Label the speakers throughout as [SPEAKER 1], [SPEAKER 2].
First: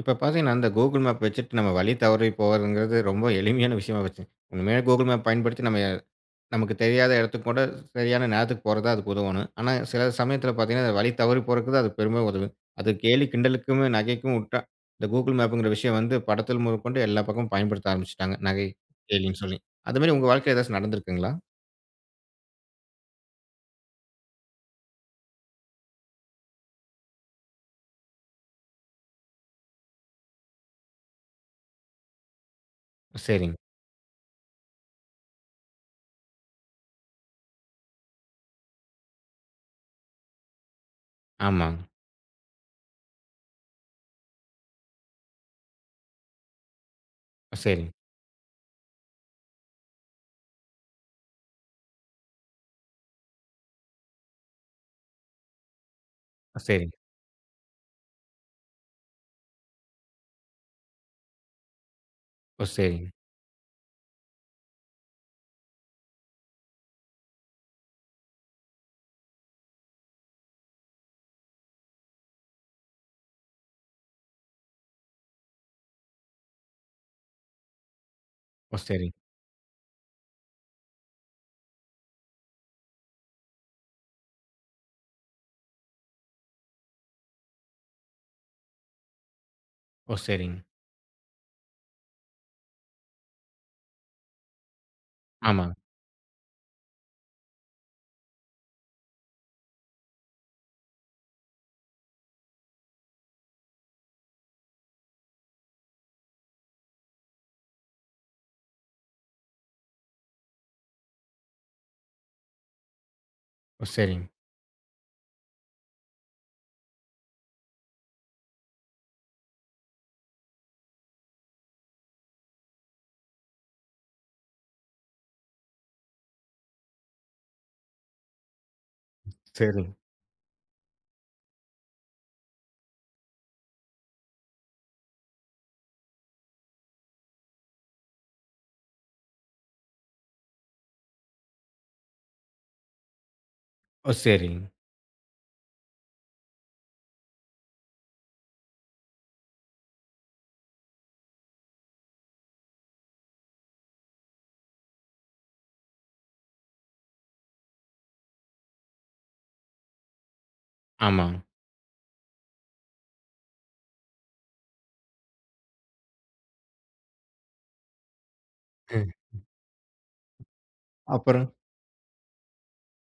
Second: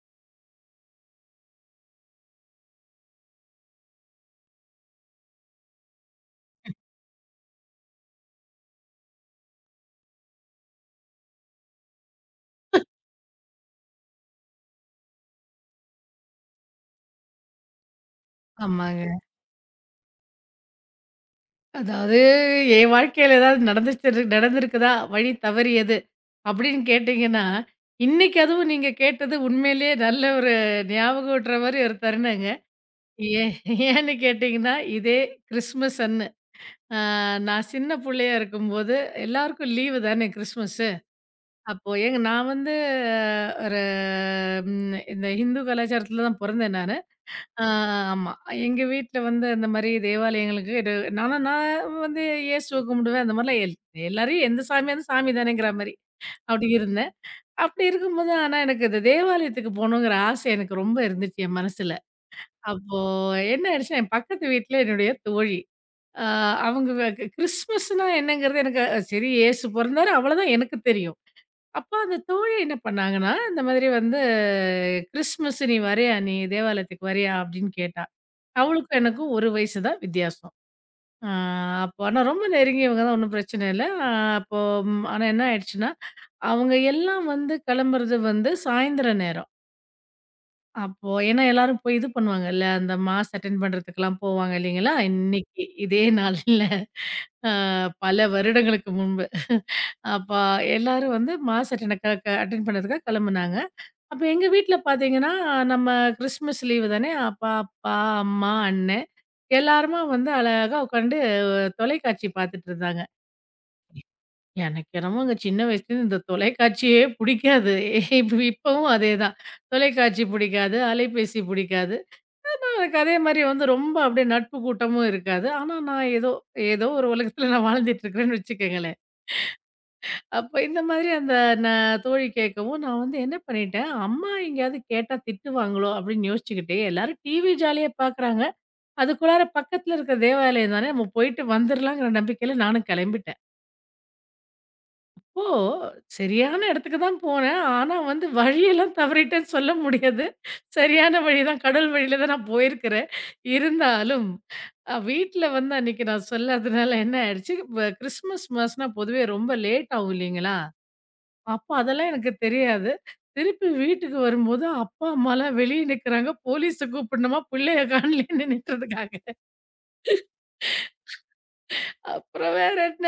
[SPEAKER 1] இப்ப பார்த்தீங்கன்னா, அந்த Google மேப் வச்சுட்டு நம்ம வழி தவறி போறதுங்கிறது ரொம்ப எளிமையான விஷயமா போச்சு. உண்மையிலே Google மேப் பயன்படுத்தி நமக்கு தெரியாத இடத்துக்கு கூட சரியான நேரத்துக்கு போறது தான் அதுக்கு உதவணும். ஆனா, சில சமயத்தில பார்த்தீங்கன்னா, அது வழி தவறி போறதுக்கு தான் அது பெருமையா உதவும். அது கேலி கிண்டலுக்குமே நகைக்கும் உட்டா, இந்த Google மேப்புங்கிற விஷயம் வந்து படத்தில் முதற்கொண்டு எல்லா பக்கமும் பயன்படுத்த ஆரம்பிச்சுட்டாங்க. நகை,
[SPEAKER 2] ஆமாங்க.
[SPEAKER 1] கேலின்னு சொல்லி. அதுமாரி உங்க வாழ்க்கையில ஏதாச்சும் நடந்திருக்குங்களா?
[SPEAKER 2] அதாவது என் வாழ்க்கையில ஏதாவது நடந்துச்சு நடந்திருக்குதா? வழி தவறியது. அப்படின்னு கேட்டீங்கன்னா, இன்னைக்கு அதுவும் நீங்க கேட்டது உண்மையிலேயே நல்ல ஒரு ஞாபகம் ஊட்டுற மாரி ஒரு தருணங்க. ஏன்
[SPEAKER 1] சரிங்க.
[SPEAKER 2] ஏன்னு கேட்டீங்கன்னா, இதே கிறிஸ்மஸ் அன்னு. அ நான் சின்ன புள்ளையா இருக்கும்போது எல்லாருக்கும் லீவு தானே கிறிஸ்மஸ்ஸு.
[SPEAKER 1] ஆமாங்க.
[SPEAKER 2] அப்போ எங்க நான் வந்து ஒரு ம் இந்த ஹிந்து கலாச்சாரத்தில தான் பொறந்தேன் நானு.
[SPEAKER 1] ஓ!
[SPEAKER 2] ஆ,
[SPEAKER 1] சரிங்க.
[SPEAKER 2] ஆமா. எங்க வீட்ல வந்து அந்த மாரி தேவாலயங்களுக்கு இது நான் வந்து இயேசுவ கும்பிடுவேன். அந்த மாரிலாம் எல்லாரையும் எந்த சாமியா இருந்தாலும் சாமி தானேங்கிற மாரி அப்படி இருந்தேன். அப்படி இருக்கும்போது ஆனா எனக்கு இந்த தேவாலயத்துக்கு போகணுங்கிற ஆசை எனக்கு ரொம்ப இருந்துச்சு என் மனசுல.
[SPEAKER 1] ஓ!
[SPEAKER 2] அப்போ
[SPEAKER 1] சரிங்க.
[SPEAKER 2] என்ன ஆயிடுச்சுன்னா, என் பக்கத்து வீட்ல என்னுடைய தோழி. அ அவங்க வ க கிறிஸ்மஸ்னா என்னங்கிறது எனக்கு சரி இயேசு பொறந்தாரு அவ்வளோதான் எனக்கு தெரியும். அப்ப அந்த தோழி என்ன பண்ணாங்கன்னா, இந்த மாதிரி வந்து "கிறிஸ்மஸ் நீ வரியா? நீ தேவாலயத்துக்கு வரியா?" அப்படின்னு கேட்டா.
[SPEAKER 1] ஓ!
[SPEAKER 2] அவளுக்கும்
[SPEAKER 1] சரிங்க.
[SPEAKER 2] எனக்கும் 1 வயசு தான் வித்தியாசம். ஆ அப்போ ஆனா ரொம்ப நெருங்கியவங்க தான் ஒண்ணும் பிரச்சனை இல்ல. ஆ அப்போ ம் ஆனா என்ன ஆயிடுச்சுன்னா, அவங்க எல்லாம் வந்து கிளம்புறது வந்து சாயந்தர நேரம்.
[SPEAKER 1] ஓ! சரிங்க. ஓ! சரிங்க.
[SPEAKER 2] அப்போ ஏன்னா எல்லாரும் போய் இது பண்ணுவாங்கல்ல, அந்த மாஸ் அட்டெண்ட் பண்றதுக்கெல்லாம் போவாங்க இல்லைங்களா? இன்னைக்கு
[SPEAKER 1] ஆமாங்க.
[SPEAKER 2] இதே நாள்ல. அ பல வருடங்களுக்கு முன்பு. அப்ப எல்லாரும் வந்து மாஸ் அட்டெண்ட் க க அட்டெண்ட் பண்ணதுக்காக கெளம்புனாங்க. அப்ப எங்க வீட்ல பாத்தீங்கன்னா, நம்ம கிறிஸ்மஸ் லீவு தானே! அப்ப அப்பா, அம்மா, அண்ணன் எல்லாருமா வந்து அழகா உட்காந்து தொலைக்காட்சி பாத்துட்டு இருந்தாங்க.
[SPEAKER 1] ஓ! சரிங்க.
[SPEAKER 2] எனக்கு என்னமோங்க சின்ன வயசுலேருந்து இந்த தொலைக்காட்சியே புடிக்காது. இப்ப இப்பவும் அதேதான். தொலைக்காட்சி புடிக்காது, அலைபேசி புடிக்காது. எனக்கு அதே மாரி வந்து ரொம்ப அப்படியே நட்பு கூட்டமும் இருக்காது. ஆனா நான் ஏதோ ஏதோ ஒரு உலகத்துல நான் வாழ்ந்துட்டு இருக்கிறேன்னு வச்சுக்கங்களேன்.
[SPEAKER 1] சரிங்க.
[SPEAKER 2] அப்ப இந்த மாதிரி அந்த தோழி கேட்கவும், நான் வந்து என்ன பண்ணிட்டேன், அம்மா எங்கேயாவது கேட்டா திட்டுவாங்களோ அப்படின்னு யோசிச்சுக்கிட்டே, எல்லாரும் டிவி ஜாலியா பார்க்குறாங்க. அதுக்குள்ளார பக்கத்துல இருக்கிற தேவாலயம் தானே, நம்ம போயிட்டு வந்துரலாங்கிற நம்பிக்கையில நானும் கிளம்பிட்டேன்.
[SPEAKER 1] ஓ! சரிங்க.
[SPEAKER 2] அப்போ சரியான இடத்துக்கு தான் போனேன். ஆனா வந்து வழியெல்லாம் தவறிட்டேன்னு சொல்ல முடியாது. சரியான வழி தான், கடல் வழியில தான் நான் போயிருக்கிறேன். இருந்தாலும் வீட்ல வந்து அன்னைக்கு நான் சொல்லாததுனால என்ன ஆயிடுச்சு, கிறிஸ்மஸ் மாசம்னா பொதுவே ரொம்ப லேட் ஆகும் இல்லைங்களா?
[SPEAKER 1] ஆமாங்க.
[SPEAKER 2] அப்ப அதெல்லாம் எனக்கு தெரியாது. திருப்பி வீட்டுக்கு வரும்போது, அப்பா, அம்மாலாம் வெளிய நிக்கிறாங்க. போலீஸ கூப்பிடணுமா, பிள்ளைய காணலேன்னு நின்னுட்டதுக்காக.
[SPEAKER 1] அப்புறம்.
[SPEAKER 2] அப்புறம் வேற என்ன,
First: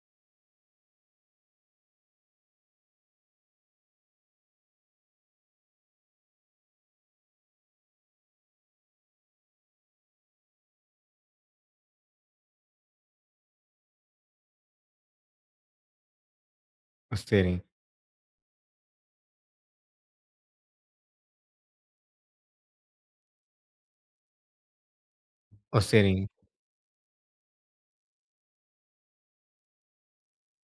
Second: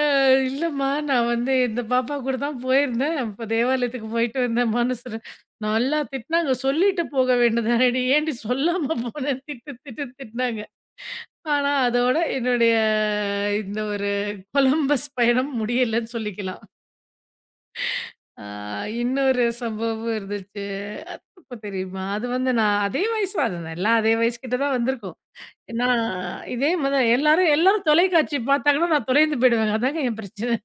[SPEAKER 2] அ இல்லம்மா நான் வந்து இந்த பாப்பா கூட தான் போயிருந்தேன். இப்ப தேவாலயத்துக்கு போயிட்டு வந்தேம்மான்னு சொன்னேன். நல்லா திட்டுனாங்க. சொல்லிட்டு போக வேண்டியதானடி, ஏன்டி சொல்லாம போன? திட்டு திட்டுன்னு திட்டுனாங்க. ஆனா, அதோட என்னுடைய இந்த ஒரு கொலம்பஸ் பயணம் முடியலன்னு சொல்லிக்கலாம்.
[SPEAKER 1] ஓ! சரிங்க.
[SPEAKER 2] ஆ இன்னொரு சம்பவமும் இருந்துச்சு. அது எப்ப தெரியுமா? அது வந்து நான் அதே வயசு தான். அது எல்லாம் அதே வயசு கிட்ட தான் வந்திருக்கும்.
[SPEAKER 1] ஓ!
[SPEAKER 2] நான்
[SPEAKER 1] சரிங்க.
[SPEAKER 2] இதே மாரி தான் எல்லாரும் எல்லாரும் தொலைக்காட்சி பார்த்தாங்கன்னா, நான் தொலைந்து போயிடுவேங்க. அதாங்க என் பிரச்சனை.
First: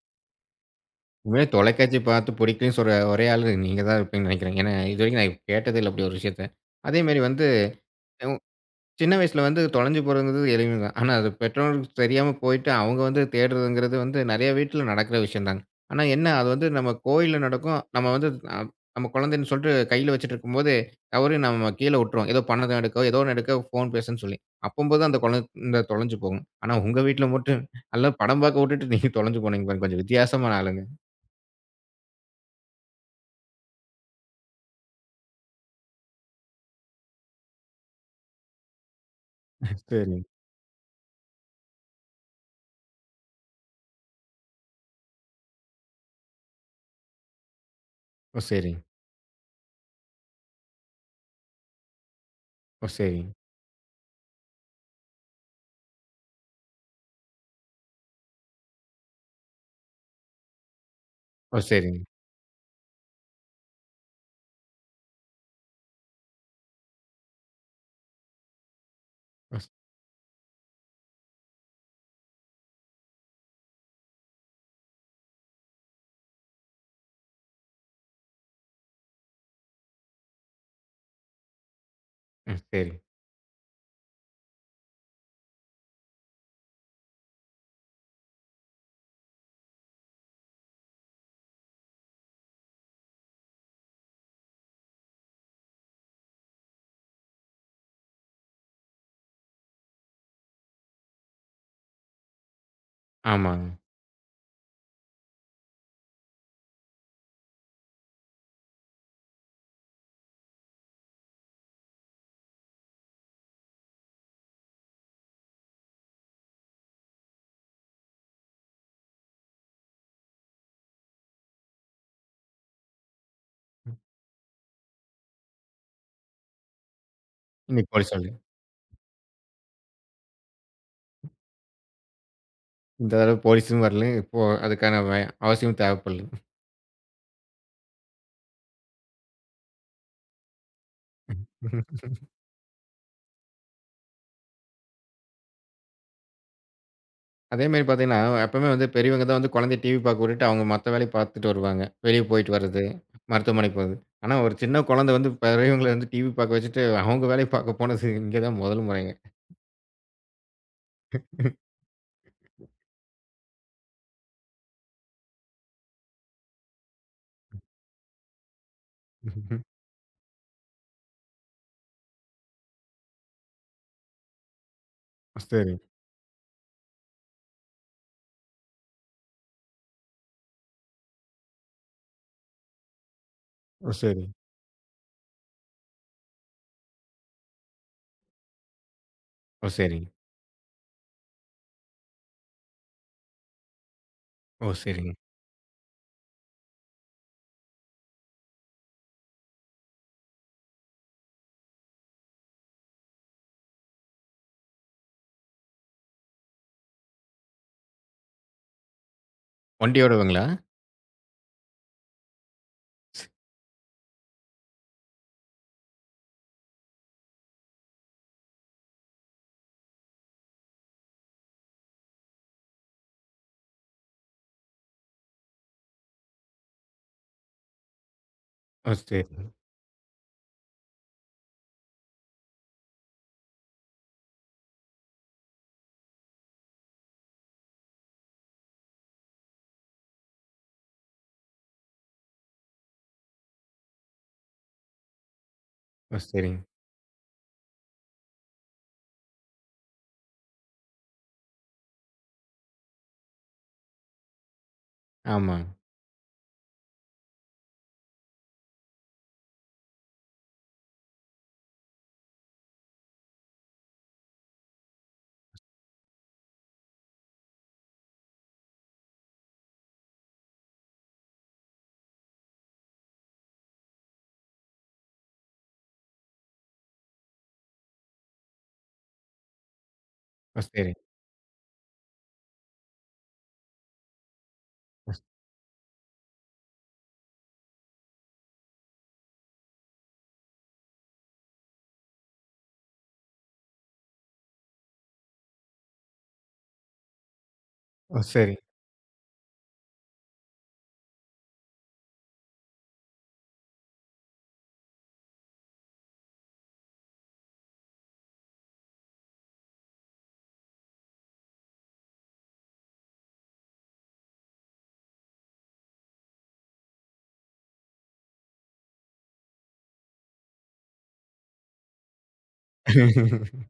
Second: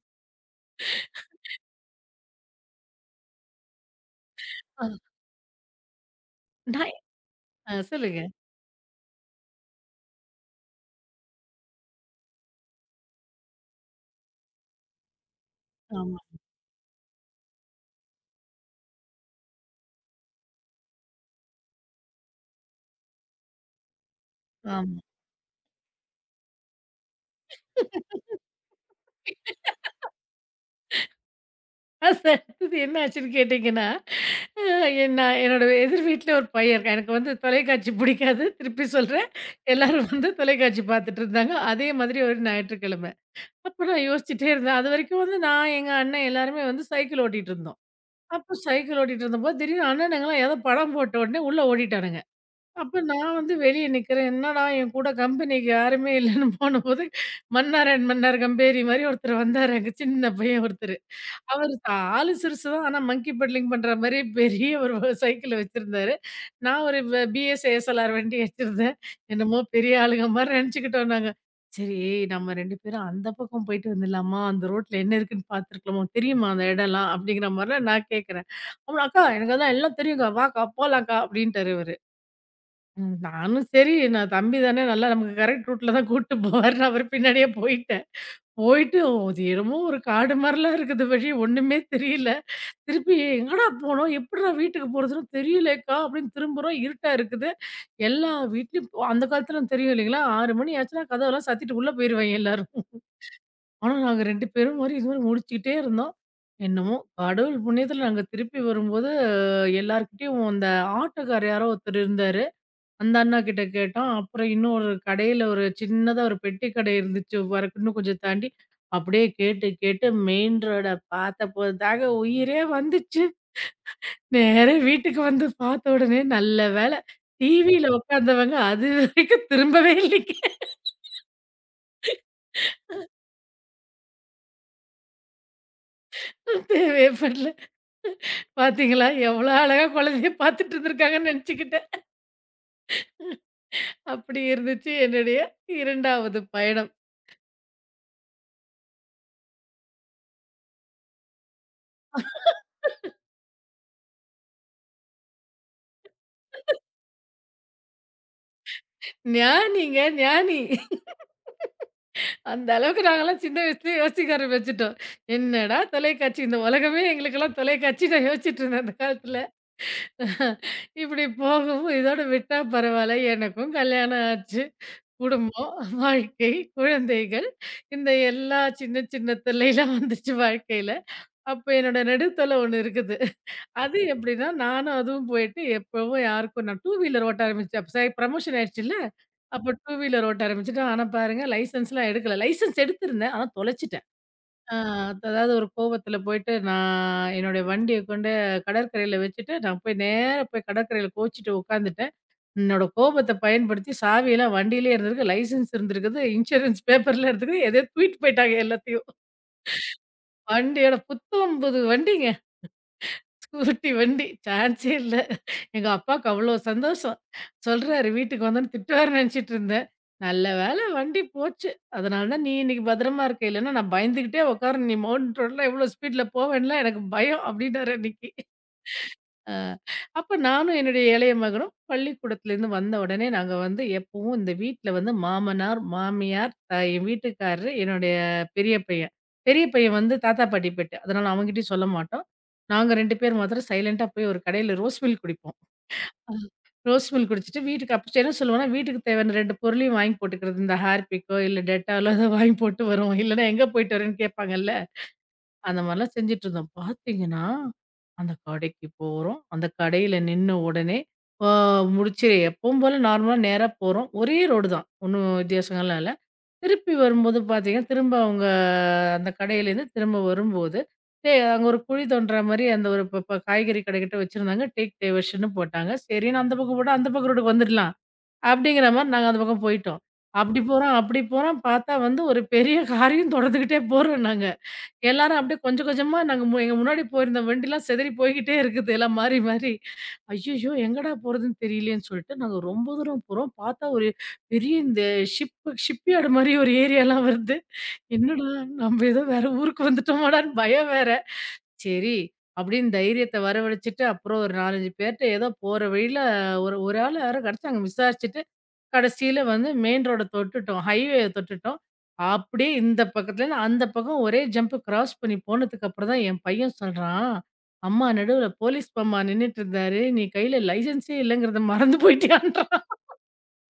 [SPEAKER 1] உண்மையிலே தொலைக்காட்சி பார்த்து பிடிக்கலன்னு சொல்ற ஒரே ஆளு நீங்க தான் இருப்பீங்கன்னு நினைக்கிறேன். ஏன்னா,
[SPEAKER 2] ஆ.
[SPEAKER 1] இதுவரைக்கும் நான் கேட்டதே இல்ல அப்படி ஒரு விஷயத்த.
[SPEAKER 2] நான்
[SPEAKER 1] அதேமாரி வந்து
[SPEAKER 2] ஆ சொல்லுங்க.
[SPEAKER 1] சின்ன வயசுல வந்து தொலைஞ்சு போறதுங்கிறது எளிமை தான். ஆனா, அது பெற்றோர்களுக்கு தெரியாம போயிட்டு, அவங்க வந்து தேடுறதுங்கிறது வந்து நெறைய வீட்ல நடக்கிற விஷயம் தாங்க. ஆனா
[SPEAKER 2] ஆமா,
[SPEAKER 1] என்ன, அது வந்து நம்ம கோயில்ல நடக்கும். நம்ம வந்து அ நம்ம குழந்தைன்னு சொல்லிட்டு கையில வச்சுட்டு இருக்கும்போது, தவறி நம்ம கீழ விட்டுருவோம். ஏதோ பணத்த எடுக்கோ, ஏதோ ஒண்ணு எடுக்க ஃபோன் பேசுன்னு சொல்லி.
[SPEAKER 2] ஆமா.
[SPEAKER 1] அப்பம்போது அந்த குழந்த தொலைஞ்சு போகும். ஆனா உங்க வீட்ல மட்டும் நல்லா படம் பார்க்க விட்டுட்டு நீங்க தொலைஞ்சு போனீங்க பாருங்க. கொஞ்சம் வித்தியாசமான ஆளுங்க.
[SPEAKER 2] அது அடுத்தது என்ன ஆச்சுன்னு கேட்டீங்கன்னா, அ என்ன என்னோட எதிர் வீட்ல ஒரு பையன் இருக்கான். எனக்கு வந்து தொலைக்காட்சி பிடிக்காது. திருப்பி சொல்றேன். எல்லாரும்
[SPEAKER 1] சரிங்க.
[SPEAKER 2] வந்து தொலைக்காட்சி பார்த்துட்டு இருந்தாங்க. அதே மாதிரி ஒரு ஞாயிற்றுக்கிழமை. அப்ப நான் யோசிச்சுட்டே இருந்தேன். அதுவரைக்கும் வந்து நான், எங்க அண்ணன் எல்லாருமே வந்து சைக்கிள் ஓட்டிட்டு இருந்தோம்.
[SPEAKER 1] ஓ!
[SPEAKER 2] அப்போ
[SPEAKER 1] சரிங்க.
[SPEAKER 2] சைக்கிள் ஓட்டிட்டு இருந்தபோது, திடீர்னு அண்ணனுங்கலாம் ஏதோ படம் போட்ட உடனே உள்ள ஓடிட்டானுங்க.
[SPEAKER 1] ஓ!
[SPEAKER 2] அப்ப
[SPEAKER 1] சரிங்க.
[SPEAKER 2] நான் வந்து வெளிய நிக்கிறேன். என்னடா என் கூட கம்பெனிக்கு யாருமே இல்லன்னு போனபோது, மன்னார் கம்பேரி மாரி ஒருத்தர் வந்தாரு அங்க சின்ன பையன் ஒருத்தரு.
[SPEAKER 1] ஓ!
[SPEAKER 2] அவரு
[SPEAKER 1] சரிங்க.
[SPEAKER 2] ஆளு சிறுசு தான். ஆனா மங்கி பெடலிங் பண்ற மாரி பெரிய ஒரு சைக்கிள் வச்சிருந்தாரு. நான் ஒரு பிஎஸ் ஏஎஸ்எல்ஆர் வண்டி வச்சிருந்தேன்.
[SPEAKER 1] ஓ!
[SPEAKER 2] என்னமோ
[SPEAKER 1] ஸ்.
[SPEAKER 2] பெரிய ஆளுங்க மாரி நெனச்சுக்கிட்டோம் நாங்க. சரி நம்ம 2 பேரும் அந்த பக்கம் போயிட்டு வந்துடலாமா? அந்த ரோட்ல என்ன இருக்குன்னு பார்த்துருக்கலாமா? தெரியுமா அந்த இடம்லாம்? அப்படிங்கிற மாரிலாம் நான் கேட்கிறேன். அப்புறம் அக்கா எனக்கு அதான் எல்லாம் தெரியும்க்கா. வாக்கா போலாம்க்கா அப்படின்ட்டாரு இவரு.
[SPEAKER 1] ம். சரிங்க.
[SPEAKER 2] ம். நானும் சரி, நான் தம்பி தானே நல்லா நமக்கு கரெக்ட் ரூட்ல தான் கூட்டு போவாருன்னு அவர் பின்னாடியே போயிட்டேன். போயிட்டு அது என்னமோ ஒரு காடு மாரிலாம் இருக்குது வழி ஒண்ணுமே தெரியல. திருப்பி எங்கடா போனோம்? எப்புட்றா வீட்டுக்கு போறதுன்னு தெரியலக்கா அப்படின்னு திரும்புறோம். இருட்டா இருக்குது. எல்லா வீட்லயும் போ அந்த காலத்துல தெரியும் இல்லைங்களா? 6 மணி ஆச்சுன்னா கதவெல்லாம் சாத்திட்டு உள்ள போயிருவாய்ங்க எல்லாரும்.
[SPEAKER 1] ஆமாங்க.
[SPEAKER 2] ஆனா நாங்க 2 பேரும் மாரி இது மாரி முழிச்சுக்கிட்டே இருந்தோம். என்னமோ கடவுள் புண்ணியத்துல நாங்க திருப்பி வரும்போது எல்லார்கிட்டயும் அந்த ஆட்டோக்காரர் யாரோ ஒருத்தர் இருந்தாரு. அந்த அண்ணா கிட்ட கேட்டோம். அப்புறம் இன்னும் ஒரு கடையில ஒரு சின்னதா ஒரு பெட்டி கடை இருந்துச்சு. வர இன்னும் கொஞ்சம் தாண்டி. அப்படியே கேட்டு கேட்டு மெயின் ரோட பார்த்தபோது தாங்க உயிரே வந்துச்சு. நேரா வீட்டுக்கு வந்து பார்த்த உடனே நல்ல வேளை டிவியில
[SPEAKER 1] நீங்க
[SPEAKER 2] உட்கார்ந்தவங்க அதுவரைக்கும் திரும்பவே இல்லைங்க.
[SPEAKER 1] இந்த தடவ போலீஸும் வரல. இப்போ அதுக்கான அவசியம் தேவைப்படல.
[SPEAKER 2] தேவையே படல. பார்த்தீங்களா? எவ்வளோ அழகா குழந்தைய பார்த்துட்டு இருந்திருக்காங்கன்னு நெனச்சுக்கிட்டேன். அப்படி இருந்துச்சு என்னுடைய 2வது பயணம்.
[SPEAKER 1] அதேமாரி பார்த்தீங்கன்னா, எப்பவுமே வந்து பெரியவங்க தான் வந்து குழந்தைய டிவி பார்க்க விட்டுட்டு அவங்க மத்த வேலைய பார்த்துட்டு வருவாங்க. வெளிய போயிட்டு வர்றது, மருத்துவமனைக்கு போறது. ஆனா ஒரு சின்ன குழந்தை வந்து பெரியவங்கள வந்து டிவி பார்க்க வச்சுட்டு அவங்க வேலைய பார்க்க போனது இங்க தான் முதல் முறைங்க.
[SPEAKER 2] ஞானிங்க ஞானி. அந்த அளவுக்கு நாங்கலாம் சின்ன வயசுலயே யோசிக்க ஆரம்பிச்சுட்டோம். என்னடா தொலைக்காட்சி இந்த உலகமே எங்களுக்கெல்லாம் தொலைக்காட்சி நான் யோசிச்சுட்டு இருந்தேன் அந்த காலத்துல. இப்படி போகவும் இதோட விட்டா பரவால்ல. எனக்கும் கல்யாணம் ஆச்சு.
[SPEAKER 1] ஓ,
[SPEAKER 2] குடும்பம்,
[SPEAKER 1] சரி.
[SPEAKER 2] வாழ்க்கை, குழந்தைகள் இந்த எல்லா சின்ன சின்ன தொல்லைலாம் வந்துச்சு வாழ்க்கையில. அப்ப என்னோட நெடுத்தொல்ல ஒண்ணு இருக்குது.
[SPEAKER 1] ஓ
[SPEAKER 2] அது
[SPEAKER 1] சரி.
[SPEAKER 2] எப்படின்னா, நானும் அதுவும் போயிட்டு எப்பவும் யாருக்கும் நான் டூ வீலர் ஓட்ட ஆரம்பிச்சேன். அப்ப ப்ரமோஷன் ஆயிடுச்சுல்ல. அப்ப
[SPEAKER 1] ஓ
[SPEAKER 2] டூ
[SPEAKER 1] சரிங்க.
[SPEAKER 2] வீலர் ஓட்ட ஆரம்பிச்சுட்டேன். ஆனா பாருங்க லைசென்ஸ்லாம் எடுக்கல. லைசென்ஸ் எடுத்திருந்தேன். ஆனா தொலைச்சுட்டேன்.
[SPEAKER 1] ஓ
[SPEAKER 2] ஆ
[SPEAKER 1] சரிங்க.
[SPEAKER 2] அதாவது ஒரு கோவத்துல போயிட்டு நான் என்னுடைய வண்டிய கொண்டு கடற்கரையில வச்சுட்டு, நான் போய் நேரா போய் கடற்கரையில கோச்சிட்டு உட்காந்துட்டேன். என்னோட கோபத்த பயன்படுத்தி சாவியெல்லாம் வண்டியிலே இருந்திருக்கு. லைசென்ஸ் இருந்திருக்குது. இன்சூரன்ஸ் பேப்பர்லாம் இருந்திருக்கு. எதையோ தூக்கிட்டு போயிட்டாங்க எல்லாத்தையும்.
[SPEAKER 1] ஒண்டியோடவங்களா?
[SPEAKER 2] வண்டியோட புத்தம் புது வண்டிங்க. ஸ்கூட்டி வண்டி சான்ஸே இல்ல. எங்க அப்பாவுக்கு அவ்ளோ சந்தோஷம். சொல்றாரு வீட்டுக்கு வந்தோனே திட்டுவாருன்னு நெனச்சுட்டு இருந்தேன். நல்ல வேள வண்டி போச்சு. அதனால தான் நீ இன்னைக்கு பத்திரமா இருக்க. இல்லன்னா நான் பயந்துகிட்டே உட்கார்ந்து நீ மவுண்ட் ரோட்ல எவ்ளோ ஸ்பீட்ல போவேன்ல எனக்கு பயம் அப்டின்னாரு அன்னைக்கு.
[SPEAKER 1] ஓ சரி.
[SPEAKER 2] அ அப்ப நானும் என்னுடைய இளைய மகனும் பள்ளிக்கூடத்துலேருந்து வந்த உடனே நாங்க வந்து எப்பவும் இந்த வீட்ல வந்து மாமனார், மாமியார், என் வீட்டுக்காரரு, என்னுடைய பெரிய பையன். பெரிய பையன் வந்து தாத்தா, பாட்டி பெட்டு. அதனால அவன்கிட்டயும் சொல்ல மாட்டோம். நாங்க 2 பேர் மாத்திரம் சைலன்ட்டா போய் ஒரு கடையில ரோஸ் மில்க் குடிப்போம்.
[SPEAKER 1] ஓ
[SPEAKER 2] ஆ.
[SPEAKER 1] சரிங்க.
[SPEAKER 2] ரோஸ் மில்க் குடிச்சிட்டு வீட்டுக்கு அப்ப என்ன சொல்லுவோம்னா, வீட்டுக்கு தேவையான 2 பொருளையும் வாங்கி போட்டுக்கிறது. இந்த Harpic கோ, இல்ல Dettol லோ ஏதோ வாங்கி போட்டு வருவோம். இல்லன்னா எங்க போயிட்டு வரேன்னு கேட்பாங்கல்ல.
[SPEAKER 1] ஆமா.
[SPEAKER 2] அந்த மாரிலாம் செஞ்சுட்டுருந்தோம். பார்த்தீங்கன்னா, அந்த கடைக்கு போறோம். அந்த கடையில நின்ன உடனே ஆ முடிச்சு எப்பவும் போல நார்மலா நேரா போறோம். ஒரே ரோடு தான். ஒண்ணும் வித்தியாசங்கள்லாம் இல்ல. திருப்பி வரும்போது பார்த்தீங்கன்னா, திரும்ப அவங்க அந்த கடையிலேருந்து திரும்ப வரும்போது, அங்க ஒரு குழி தோண்டுற மாரி அந்த ஒரு ப ப காய்கறி கடைக்கிட்ட வச்சிருந்தாங்க. டேக் டைவர்ஷன்னு போட்டாங்க. சரின்னு அந்த பக்கம் போட்டா, அந்த பக்கம் ரோட்டுக்கு வந்துடலாம். அப்படிங்கிற மாரி நாங்க அந்த பக்கம் போயிட்டோம். அப்படி
[SPEAKER 1] ஓ சரி.
[SPEAKER 2] போறோம், அப்படி போறோம். பார்த்தா வந்து ஒரு பெரிய காரையும் தொடர்ந்துகிட்டே போறோம் நாங்க. எல்லாரும் அப்படியே கொஞ்சம் கொஞ்சமா நாங்க எங்க முன்னாடி போயிருந்த வண்டிலாம் செதறி போய்க்கிட்டே இருக்குது எல்லாம் மாறி மாறி. ஐய்யய்யோ! எங்கடா போறதுன்னு தெரியலையேன்னு சொல்லிட்டு நாங்க ரொம்ப தூரம் போறோம். பார்த்தா ஒரு பெரிய இந்த ஷிப்யார்டு மாரி ஒரு ஏரியாலாம் வருது.
[SPEAKER 1] ஓ
[SPEAKER 2] என்னடா
[SPEAKER 1] சரி.
[SPEAKER 2] நம்ம ஏதோ வேற ஊருக்கு வந்துட்டோமாடான்னு பயம் வேற. சரி அப்படின்னு தைரியத்த வரவழைச்சுட்டு அப்புறம் ஒரு 4, 5 பேர்ட்ட ஏதோ போற வழியில ஒரு ஒரு ஆள் யாரோ கிடைச்சாங்க விசாரிச்சுட்டு கடைசியில வந்து மெயின் ரோட தொட்டுட்டோம். ஹைவே தொட்டுட்டோம். அப்படியே இந்த பக்கத்துலருந்து அந்த பக்கம் ஒரே ஜம்ப் கிராஸ் பண்ணி போனதுக்கு அப்புறம் தான் என் பையன் சொல்றான், "அம்மா நடுவுல போலீஸ் மாமா நின்னுட்டு இருந்தாரு. நீ கையில லைசென்ஸே இல்லங்கிறத மறந்து போயிட்டியான்றான்."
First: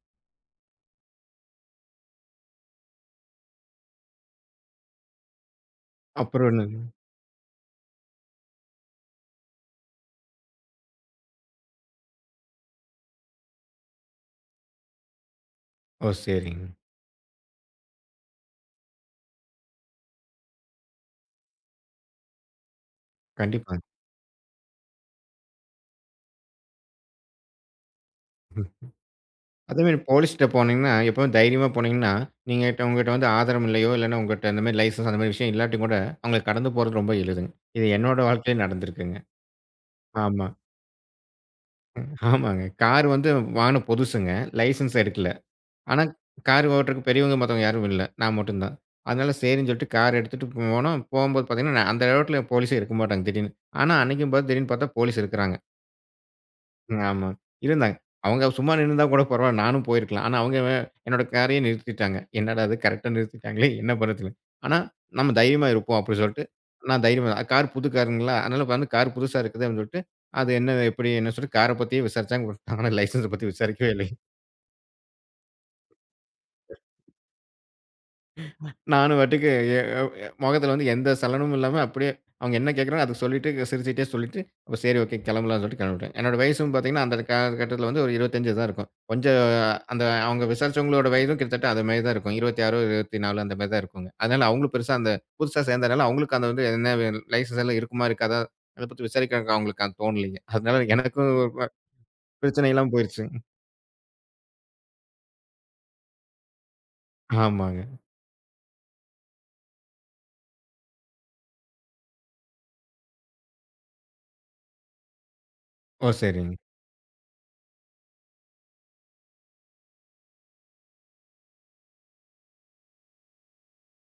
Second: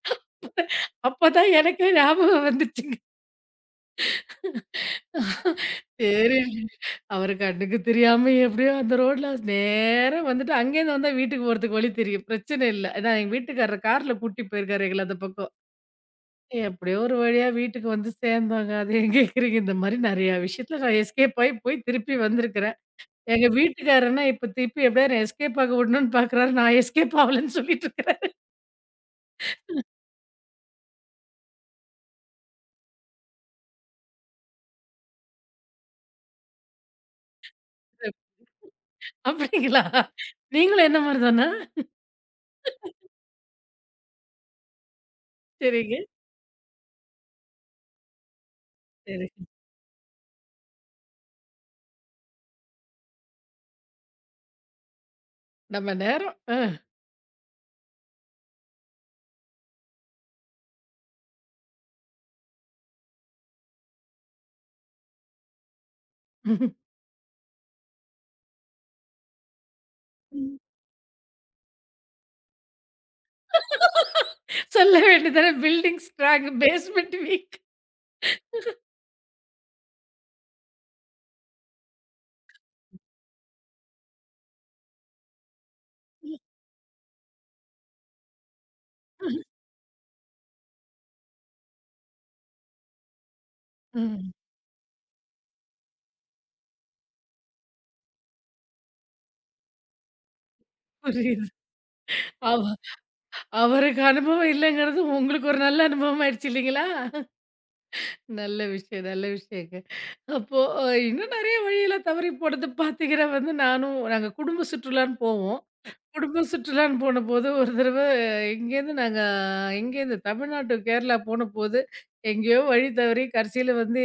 [SPEAKER 2] அப்பதான் எனக்கே ஞாபகம் வந்துச்சுங்க. சரி
[SPEAKER 1] அப்புறம் என்னங்க?
[SPEAKER 2] அவரு கண்ணுக்கு தெரியாம எப்படியோ அந்த ரோட்ல நேரா வந்துட்டு அங்கேருந்து வந்தா வீட்டுக்கு போறதுக்கு வழி தெரியும். பிரச்சனை இல்ல. ஏன்னா எங்க வீட்டுக்காரர் கார்ல கூட்டி போயிருக்காரு எங்கள அந்த பக்கம்.
[SPEAKER 1] ஓ சரிங்க.
[SPEAKER 2] எப்படியோ ஒரு வழியா வீட்டுக்கு வந்து சேர்ந்தோங்க. அது ஏன் கேட்கிறீங்க? இந்த மாரி நெறைய விஷயத்துல நான் எஸ்கேப் ஆயி போய் திருப்பி வந்திருக்கிறேன். எங்க
[SPEAKER 1] கண்டிப்பா.
[SPEAKER 2] வீட்டுக்காரர்னா இப்ப திருப்பி எப்படியா என்ன எஸ்கேப் ஆக விடணும்னு பார்க்குறாரு. நான் எஸ்கேப் ஆவலன்னு சொல்லிட்டு இருக்கிறேன்.
[SPEAKER 1] அதேமாரி போலீஸ்ட்ட போனீங்கன்னா, எப்பவும் தைரியமா போனீங்கன்னா, உங்கட்ட வந்து ஆதாரம் இல்லையோ, இல்லன்னா உங்கட்ட அந்த மாரி லைசென்ஸ் அந்த மாரி விஷயம் இல்லாட்டியும் கூட, அவங்கள கடந்து போறது ரொம்ப எளிதுங்க. இது என்னோட வாழ்க்கையில நடந்திருக்குங்க.
[SPEAKER 2] அப்படிங்களா?
[SPEAKER 1] ஆமா.
[SPEAKER 2] நீங்களும் என்ன மாரி தானா?
[SPEAKER 1] ஆமாங்க. கார் வந்து வாகனம் புதுசுங்க. லைசென்ஸ் எடுக்கல.
[SPEAKER 2] சரிங்க,
[SPEAKER 1] ஆனா, கார் ஓட்டுறக்கு பெரியவங்க மத்தவங்க யாரும் இல்ல. நான் மட்டும் தான்.
[SPEAKER 2] சரி.
[SPEAKER 1] அதனால சரின்னு சொல்லிட்டு கார் எடுத்துட்டு போனோம். போம்போது பார்த்தீங்கன்னா, நான் அந்த ரோட்ல போலீஸே இருக்க மாட்டாங்க திடீர்னு. ஆனா, அன்னைக்கும் பாத்து திடீர்னு பாத்தா போலீஸ் இருக்குறாங்க.
[SPEAKER 2] நம்ம நேரம். அ.
[SPEAKER 1] ஆமா. இருந்தாங்க. அவங்க சும்மா நின்னுருந்தா கூட பரவால்ல. நானும் போயிருக்கலாம். ஆனா அவங்க என்னோட காரையே நிறுத்திட்டாங்க. என்னடா இது கரெக்ட்டா நிறுத்திட்டாங்களே! என்ன பண்றதுன்னு. ஆனா நம்ம தைரியமா இருப்போம் அப்படி சொல்லிட்டு, நான் தைரியமா கார் புது காருங்களா! அதனால வந்து கார் புதுசா இருக்குது அப்படின்னு சொல்லிட்டு, அது என்ன எப்படி என்ன சொல்லிட்டு கார பத்தியே விசாரிச்சாங்க. ஆனா லைசென்ஸ பத்தி விசாரிக்கவே இல்லைங்க.
[SPEAKER 2] சொல்ல வேண்டியதுதானே பில்டிங் ஸ்ட்ராங், பேஸ்மெண்ட் வீக்.
[SPEAKER 1] நானும் பாட்டுக்கு எ அ எ முகத்துல வந்து எந்த சலனமும் இல்லாம அப்படியே அவங்க என்ன கேட்குறாங்களோ அதுக்கு சொல்லிட்டு சிரிச்சுட்டே சொல்லிட்டு, அப்ப சரி ஓகே கிளம்பலாம்னு சொல்லிட்டு கிளம்பிட்டேன். என்னோட வயசும் பார்த்தீங்கன்னா, அந்த காலகட்டத்தில வந்து ஒரு 25 தான் இருக்கும். கொஞ்சம் அந்த அவங்க விசாரிச்சவங்களோட வயதும் கிட்டத்தட்ட அது மாரி தான் இருக்கும். 26, 24 அந்த மாரி தான் இருக்குங்க.
[SPEAKER 2] ம்.
[SPEAKER 1] அதனால அவங்களும் பெருசா அந்த புதுசா சேர்ந்தனால அவங்களுக்கு அந்த வந்து என்ன லைசென்ஸ் எல்லாம் இருக்குமா? இருக்காதா? அத பத்தி விசாரிக்கிறதுக்கு அவங்களுக்கு அது தோணலைங்க. அதனால எனக்கும்
[SPEAKER 2] புரியுது. அவ
[SPEAKER 1] பிரச்சனை இல்லாம போயிருச்சுங்க.
[SPEAKER 2] அவருக்கு அனுபவம் இல்லங்கிறது உங்களுக்கு ஒரு நல்ல அனுபவம் ஆயிடுச்சு இல்லீங்களா?
[SPEAKER 1] ஆமாங்க.
[SPEAKER 2] நல்ல விஷயம், நல்ல விஷயங்க. அப்போ இன்னும் நெறைய வழியில தவறி போனது பார்த்தீங்கன்னா வந்து, நானும் நாங்க குடும்ப சுற்றுலான்னு போவோம்.
[SPEAKER 1] ஓ!
[SPEAKER 2] குடும்ப
[SPEAKER 1] சரிங்க.
[SPEAKER 2] சுற்றுலான்னு போனபோது, ஒரு தடவ இங்கேருந்து நாங்க எங்கேருந்து தமிழ்நாட்டு கேரளா போனபோது, எங்கேயோ வழி தவறி கடைசியில வந்து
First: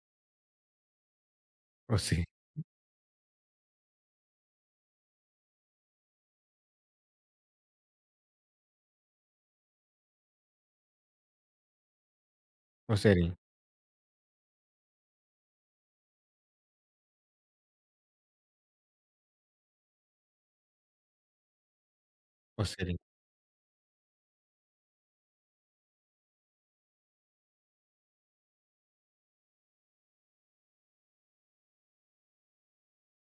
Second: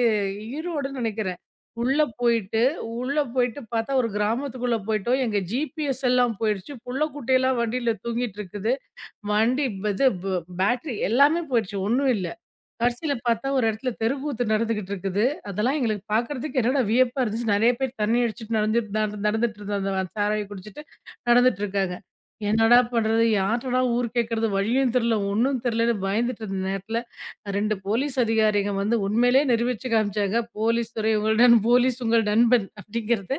[SPEAKER 2] ஈரோடுன்னு நெனைக்கிறேன்.
[SPEAKER 1] ஓ!
[SPEAKER 2] உள்ள
[SPEAKER 1] சரி.
[SPEAKER 2] போயிட்டு உள்ள போயிட்டு பார்த்தா ஒரு கிராமத்துக்குள்ள போயிட்டோம். எங்க ஜிபிஎஸ் எல்லாம் போயிடுச்சு. புள்ள குட்டியெல்லாம் வண்டியில தூங்கிட்டு இருக்குது. வண்டி இது ப பேட்டரி எல்லாமே போயிடுச்சு. ஒண்ணும் இல்ல.
[SPEAKER 1] ஓ!
[SPEAKER 2] கடைசியில
[SPEAKER 1] சரிங்க.
[SPEAKER 2] பார்த்தா ஒரு இடத்துல தெருக்கூத்து நடந்துகிட்டு இருக்குது. அதெல்லாம் எங்களுக்கு பார்க்கறதுக்கு என்னடா வியப்பா இருந்துச்சு. நெறைய பேர் தண்ணி அடிச்சுட்டு நடந்துட்டு நடந்து நடந்துட்டு இருந்த அந்த சாராய குடிச்சிட்டு நடந்துட்டு இருக்காங்க.
[SPEAKER 1] ஓ!
[SPEAKER 2] என்னடா
[SPEAKER 1] சரிங்க.
[SPEAKER 2] பண்றது? யார்ட்டடா ஊர் கேட்கறது? வழியும் தெரியல, ஒண்ணும் தெரியலன்னு பயந்துட்டு இருந்த நேரத்துல, 2 போலீஸ் அதிகாரிங்க வந்து உண்மையிலேயே நிரூபிச்சு காமிச்சாங்க. போலீஸ் துறை உங்கள் போலீஸ் உங்கள் நண்பன் அப்படிங்கிறத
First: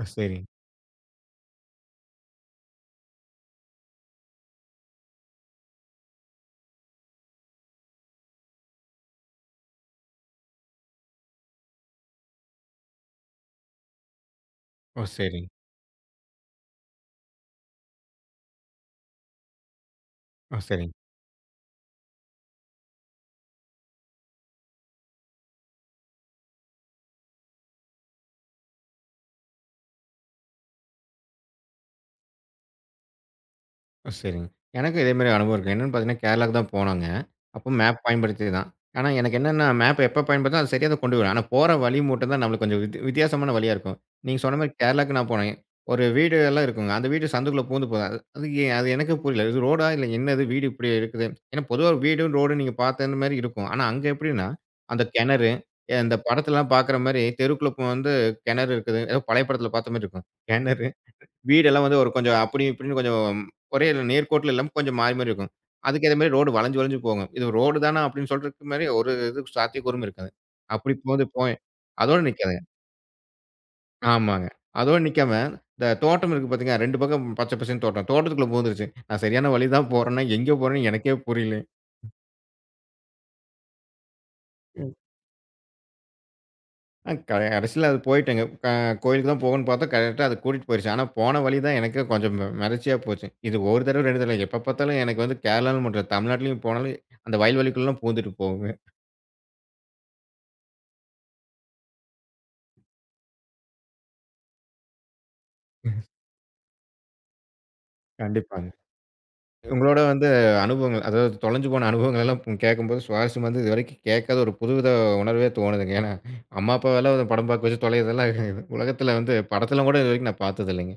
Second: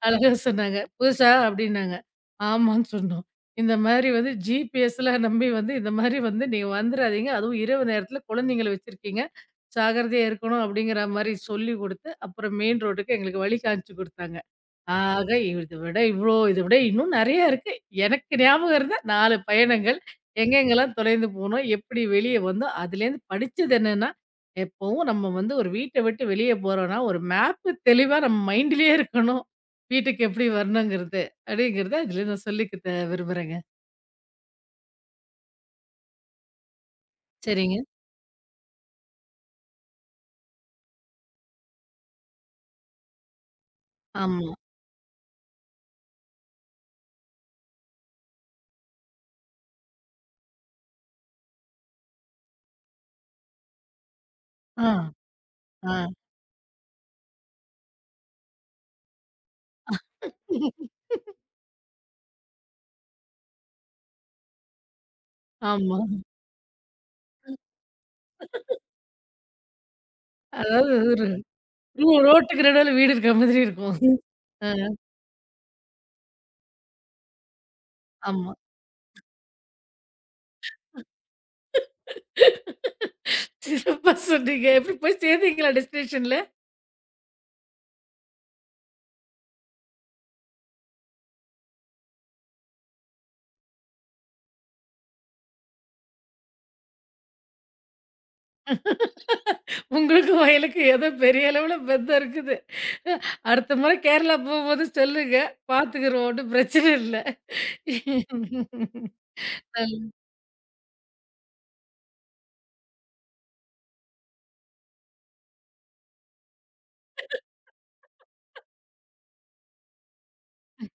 [SPEAKER 1] ஓ!
[SPEAKER 2] அழகா
[SPEAKER 1] சரிங்க.
[SPEAKER 2] சொன்னாங்க. "புதுசா?" அப்படின்னாங்க. ஆமான்னு சொன்னோம். இந்த மாரி வந்து ஜிபிஎஸ்லாம் நம்பி வந்து, இந்த மாரி வந்து நீங்க வந்துராதீங்க. அதுவும் இரவு நேரத்தில குழந்தைங்கள வச்சிருக்கீங்க. ஜாக்கிரதையா இருக்கணும் அப்படிங்கிற மாரி சொல்லிக் குடுத்து, அப்புறம் மெயின் ரோட்டுக்கு எங்களுக்கு வழி காமிச்சு குடுத்தாங்க.
[SPEAKER 1] ஓ!
[SPEAKER 2] ஆக
[SPEAKER 1] சரிங்க. ஓ! சரிங்க.
[SPEAKER 2] இத விட இன்னும் நெறையா இருக்கு. எனக்கு ஞாபகம் இருந்த 4 பயணங்கள்.
[SPEAKER 1] ஓ! சரிங்க.
[SPEAKER 2] எங்கெங்கெல்லாம் தொலைந்து போனோம், எப்படி வெளிய வந்தோம். அதுலேருந்து படிச்சது என்னன்னா, எப்பவும் நம்ம வந்து ஒரு வீட்ட விட்டு வெளிய போறோம்னா, ஒரு மேப்பு தெளிவா நம்ம மைண்ட்லயே இருக்கணும். வீட்டுக்கு எப்படி வரணுங்கிறது, அப்படிங்கிறத இதுல நான் சொல்லிக்க விரும்புறேங்க.
[SPEAKER 1] ஓ! சரிங்க. எனக்கும் இதே மாரி அனுபவம் இருக்கு. என்னன்னு பார்த்தீங்கன்னா, கேரளாக்கு தான் போனோங்க. அப்போ
[SPEAKER 2] சரிங்க.
[SPEAKER 1] மேப் பயன்படுத்தி தான். ஆனா, எனக்கு என்னன்னா மேப் எப்ப பயன்படுத்துனா, அது சரியா தான் கொண்டு போயிடும். ஆனா, போற வழி மட்டும் தான் நம்மளுக்கு கொஞ்சம் வித்தியாசமான வழியா இருக்கும். நீங்க
[SPEAKER 2] ஆமா.
[SPEAKER 1] சொன்ன மாரி கேரளாக்கு நான் போனேன். ஒரு வீடு எல்லாம் இருக்குங்க. அந்த வீடு சந்துக்குள்ள பூந்து போகும். அது அது எ அது எனக்கு புரியல. இது ரோடா? இல்ல என்னது வீடு இப்படி இருக்குது? ஏன்னா, பொதுவா வீடும், ரோடும் நீங்க பார்த்த மாரி இருக்கும். ஆனா, அங்க எப்படின்னா,
[SPEAKER 2] ஆ,
[SPEAKER 1] அந்த கிணறு,
[SPEAKER 2] ஆ.
[SPEAKER 1] இந்த படத்துலலாம் பார்க்குற மாரி தெருக்குள்ள வந்து கிணறு இருக்குது. ஏதோ பழைய படத்துல பார்த்த மாரி இருக்கும். கிணறு வீடெல்லாம் வந்து ஒரு கொஞ்சம் அப்படி இப்படின்னு கொஞ்சம் ஒரே நேர்கோட்டுல இல்லாம கொஞ்சம் மாறி மாறி இருக்கும்.
[SPEAKER 2] ஆமா.
[SPEAKER 1] அதுக்கு ஏத்த மாரி ரோடு வளைஞ்சு வளைஞ்சு போகும். இது ரோடு தானா அப்படின்னு சொல்றதுக்கு மாரி ஒரு இது சாத்தியக்கூறும் இருக்காது.
[SPEAKER 2] அதாவது
[SPEAKER 1] அப்படி
[SPEAKER 2] ஒரு
[SPEAKER 1] போது போய் அதோட நிக்காதுங்க.
[SPEAKER 2] ரோட்டுக்கு நடுவுல வீடு இருக்க மாதிரி இருக்கும்.
[SPEAKER 1] ஆமாங்க.
[SPEAKER 2] ஆ,
[SPEAKER 1] அதோட நிக்காம, இந்த தோட்டம் இருக்கு பார்த்தீங்களா, 2 பக்கம் பச்சை பசேல்னு தோட்டம். தோட்டத்துக்குள்ள
[SPEAKER 2] ஆமா.
[SPEAKER 1] பூந்துருச்சு. நான் சரியான வழி தான் போறேன்னா, எங்க போறேன்னு எனக்கே புரியல.
[SPEAKER 2] சிறப்பா சொன்னீங்க. எப்படி போய் சேர்ந்தீங்களா டெஸ்டினேஷன்ல?
[SPEAKER 1] அ க கடைசில அது போயிட்டேங்க. க கோயிலுக்கு தான் போகணும்னு பார்த்தோம். கரெக்ட்டா அது கூட்டிட்டு போயிருச்சு. ஆனா, போன வழி தான் எனக்கே கொஞ்சம் மெரர்ச்சியா போச்சு. இது ஒரு தடவ, 2 தடவ இல்ல. எப்ப பார்த்தாலும் எனக்கு வந்து கேரளான்னு மட்டும் இல்ல, தமிழ்நாட்டிலயும் போனாலும் அந்த வயல் வெளிக்குள்ளலாம் பூந்துட்டு போகுங்க.
[SPEAKER 2] உங்களுக்கும் வயலுக்கும் ஏதோ பெரிய அளவுல பந்தம் இருக்குது. அடுத்த முறை கேரளா போம்போது சொல்லுங்க. பார்த்துக்குருவோம். ஒண்ணும் பிரச்சனை இல்ல.
[SPEAKER 1] கண்டிப்பாங்க. உங்களோட
[SPEAKER 2] நல்ல.
[SPEAKER 1] வந்து அனுபவங்கள், அதாவது தொலைஞ்சு போன அனுபவங்கள் எல்லாம் உங்க கேட்கும்போது சுவாரஸ்யமா வந்து இதுவரைக்கும் கேட்காத ஒரு புதுவித உணர்வே தோணுதுங்க. ஏன்னா, அம்மா, அப்பாவெல்லாம் படம் பார்க்க வச்சு தொலையதெல்லாம் உலகத்தில வந்து படத்தில கூட இதுவரைக்கும் நான் பார்த்தது இல்லைங்க.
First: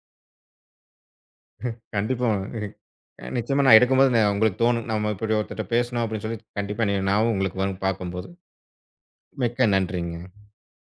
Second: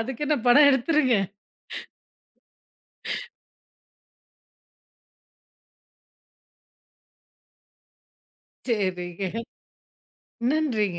[SPEAKER 2] அதுக்கு என்ன பணம் எடுத்துருங்க.
[SPEAKER 1] கண்டிப்பா. நிச்சயமா நான் எடுக்கும்போது உங்களுக்கு தோணும். நம்ம இப்படி ஒருத்தர்ட்ட பேசணும் அப்படின்னு சொல்லி கண்டிப்பா நினைவு ஞாபகம் உங்களுக்கு வரும் பார்க்கும்போது.
[SPEAKER 2] சரிங்க.
[SPEAKER 1] மிக்க நன்றிங்க.
[SPEAKER 2] நன்றிங்க.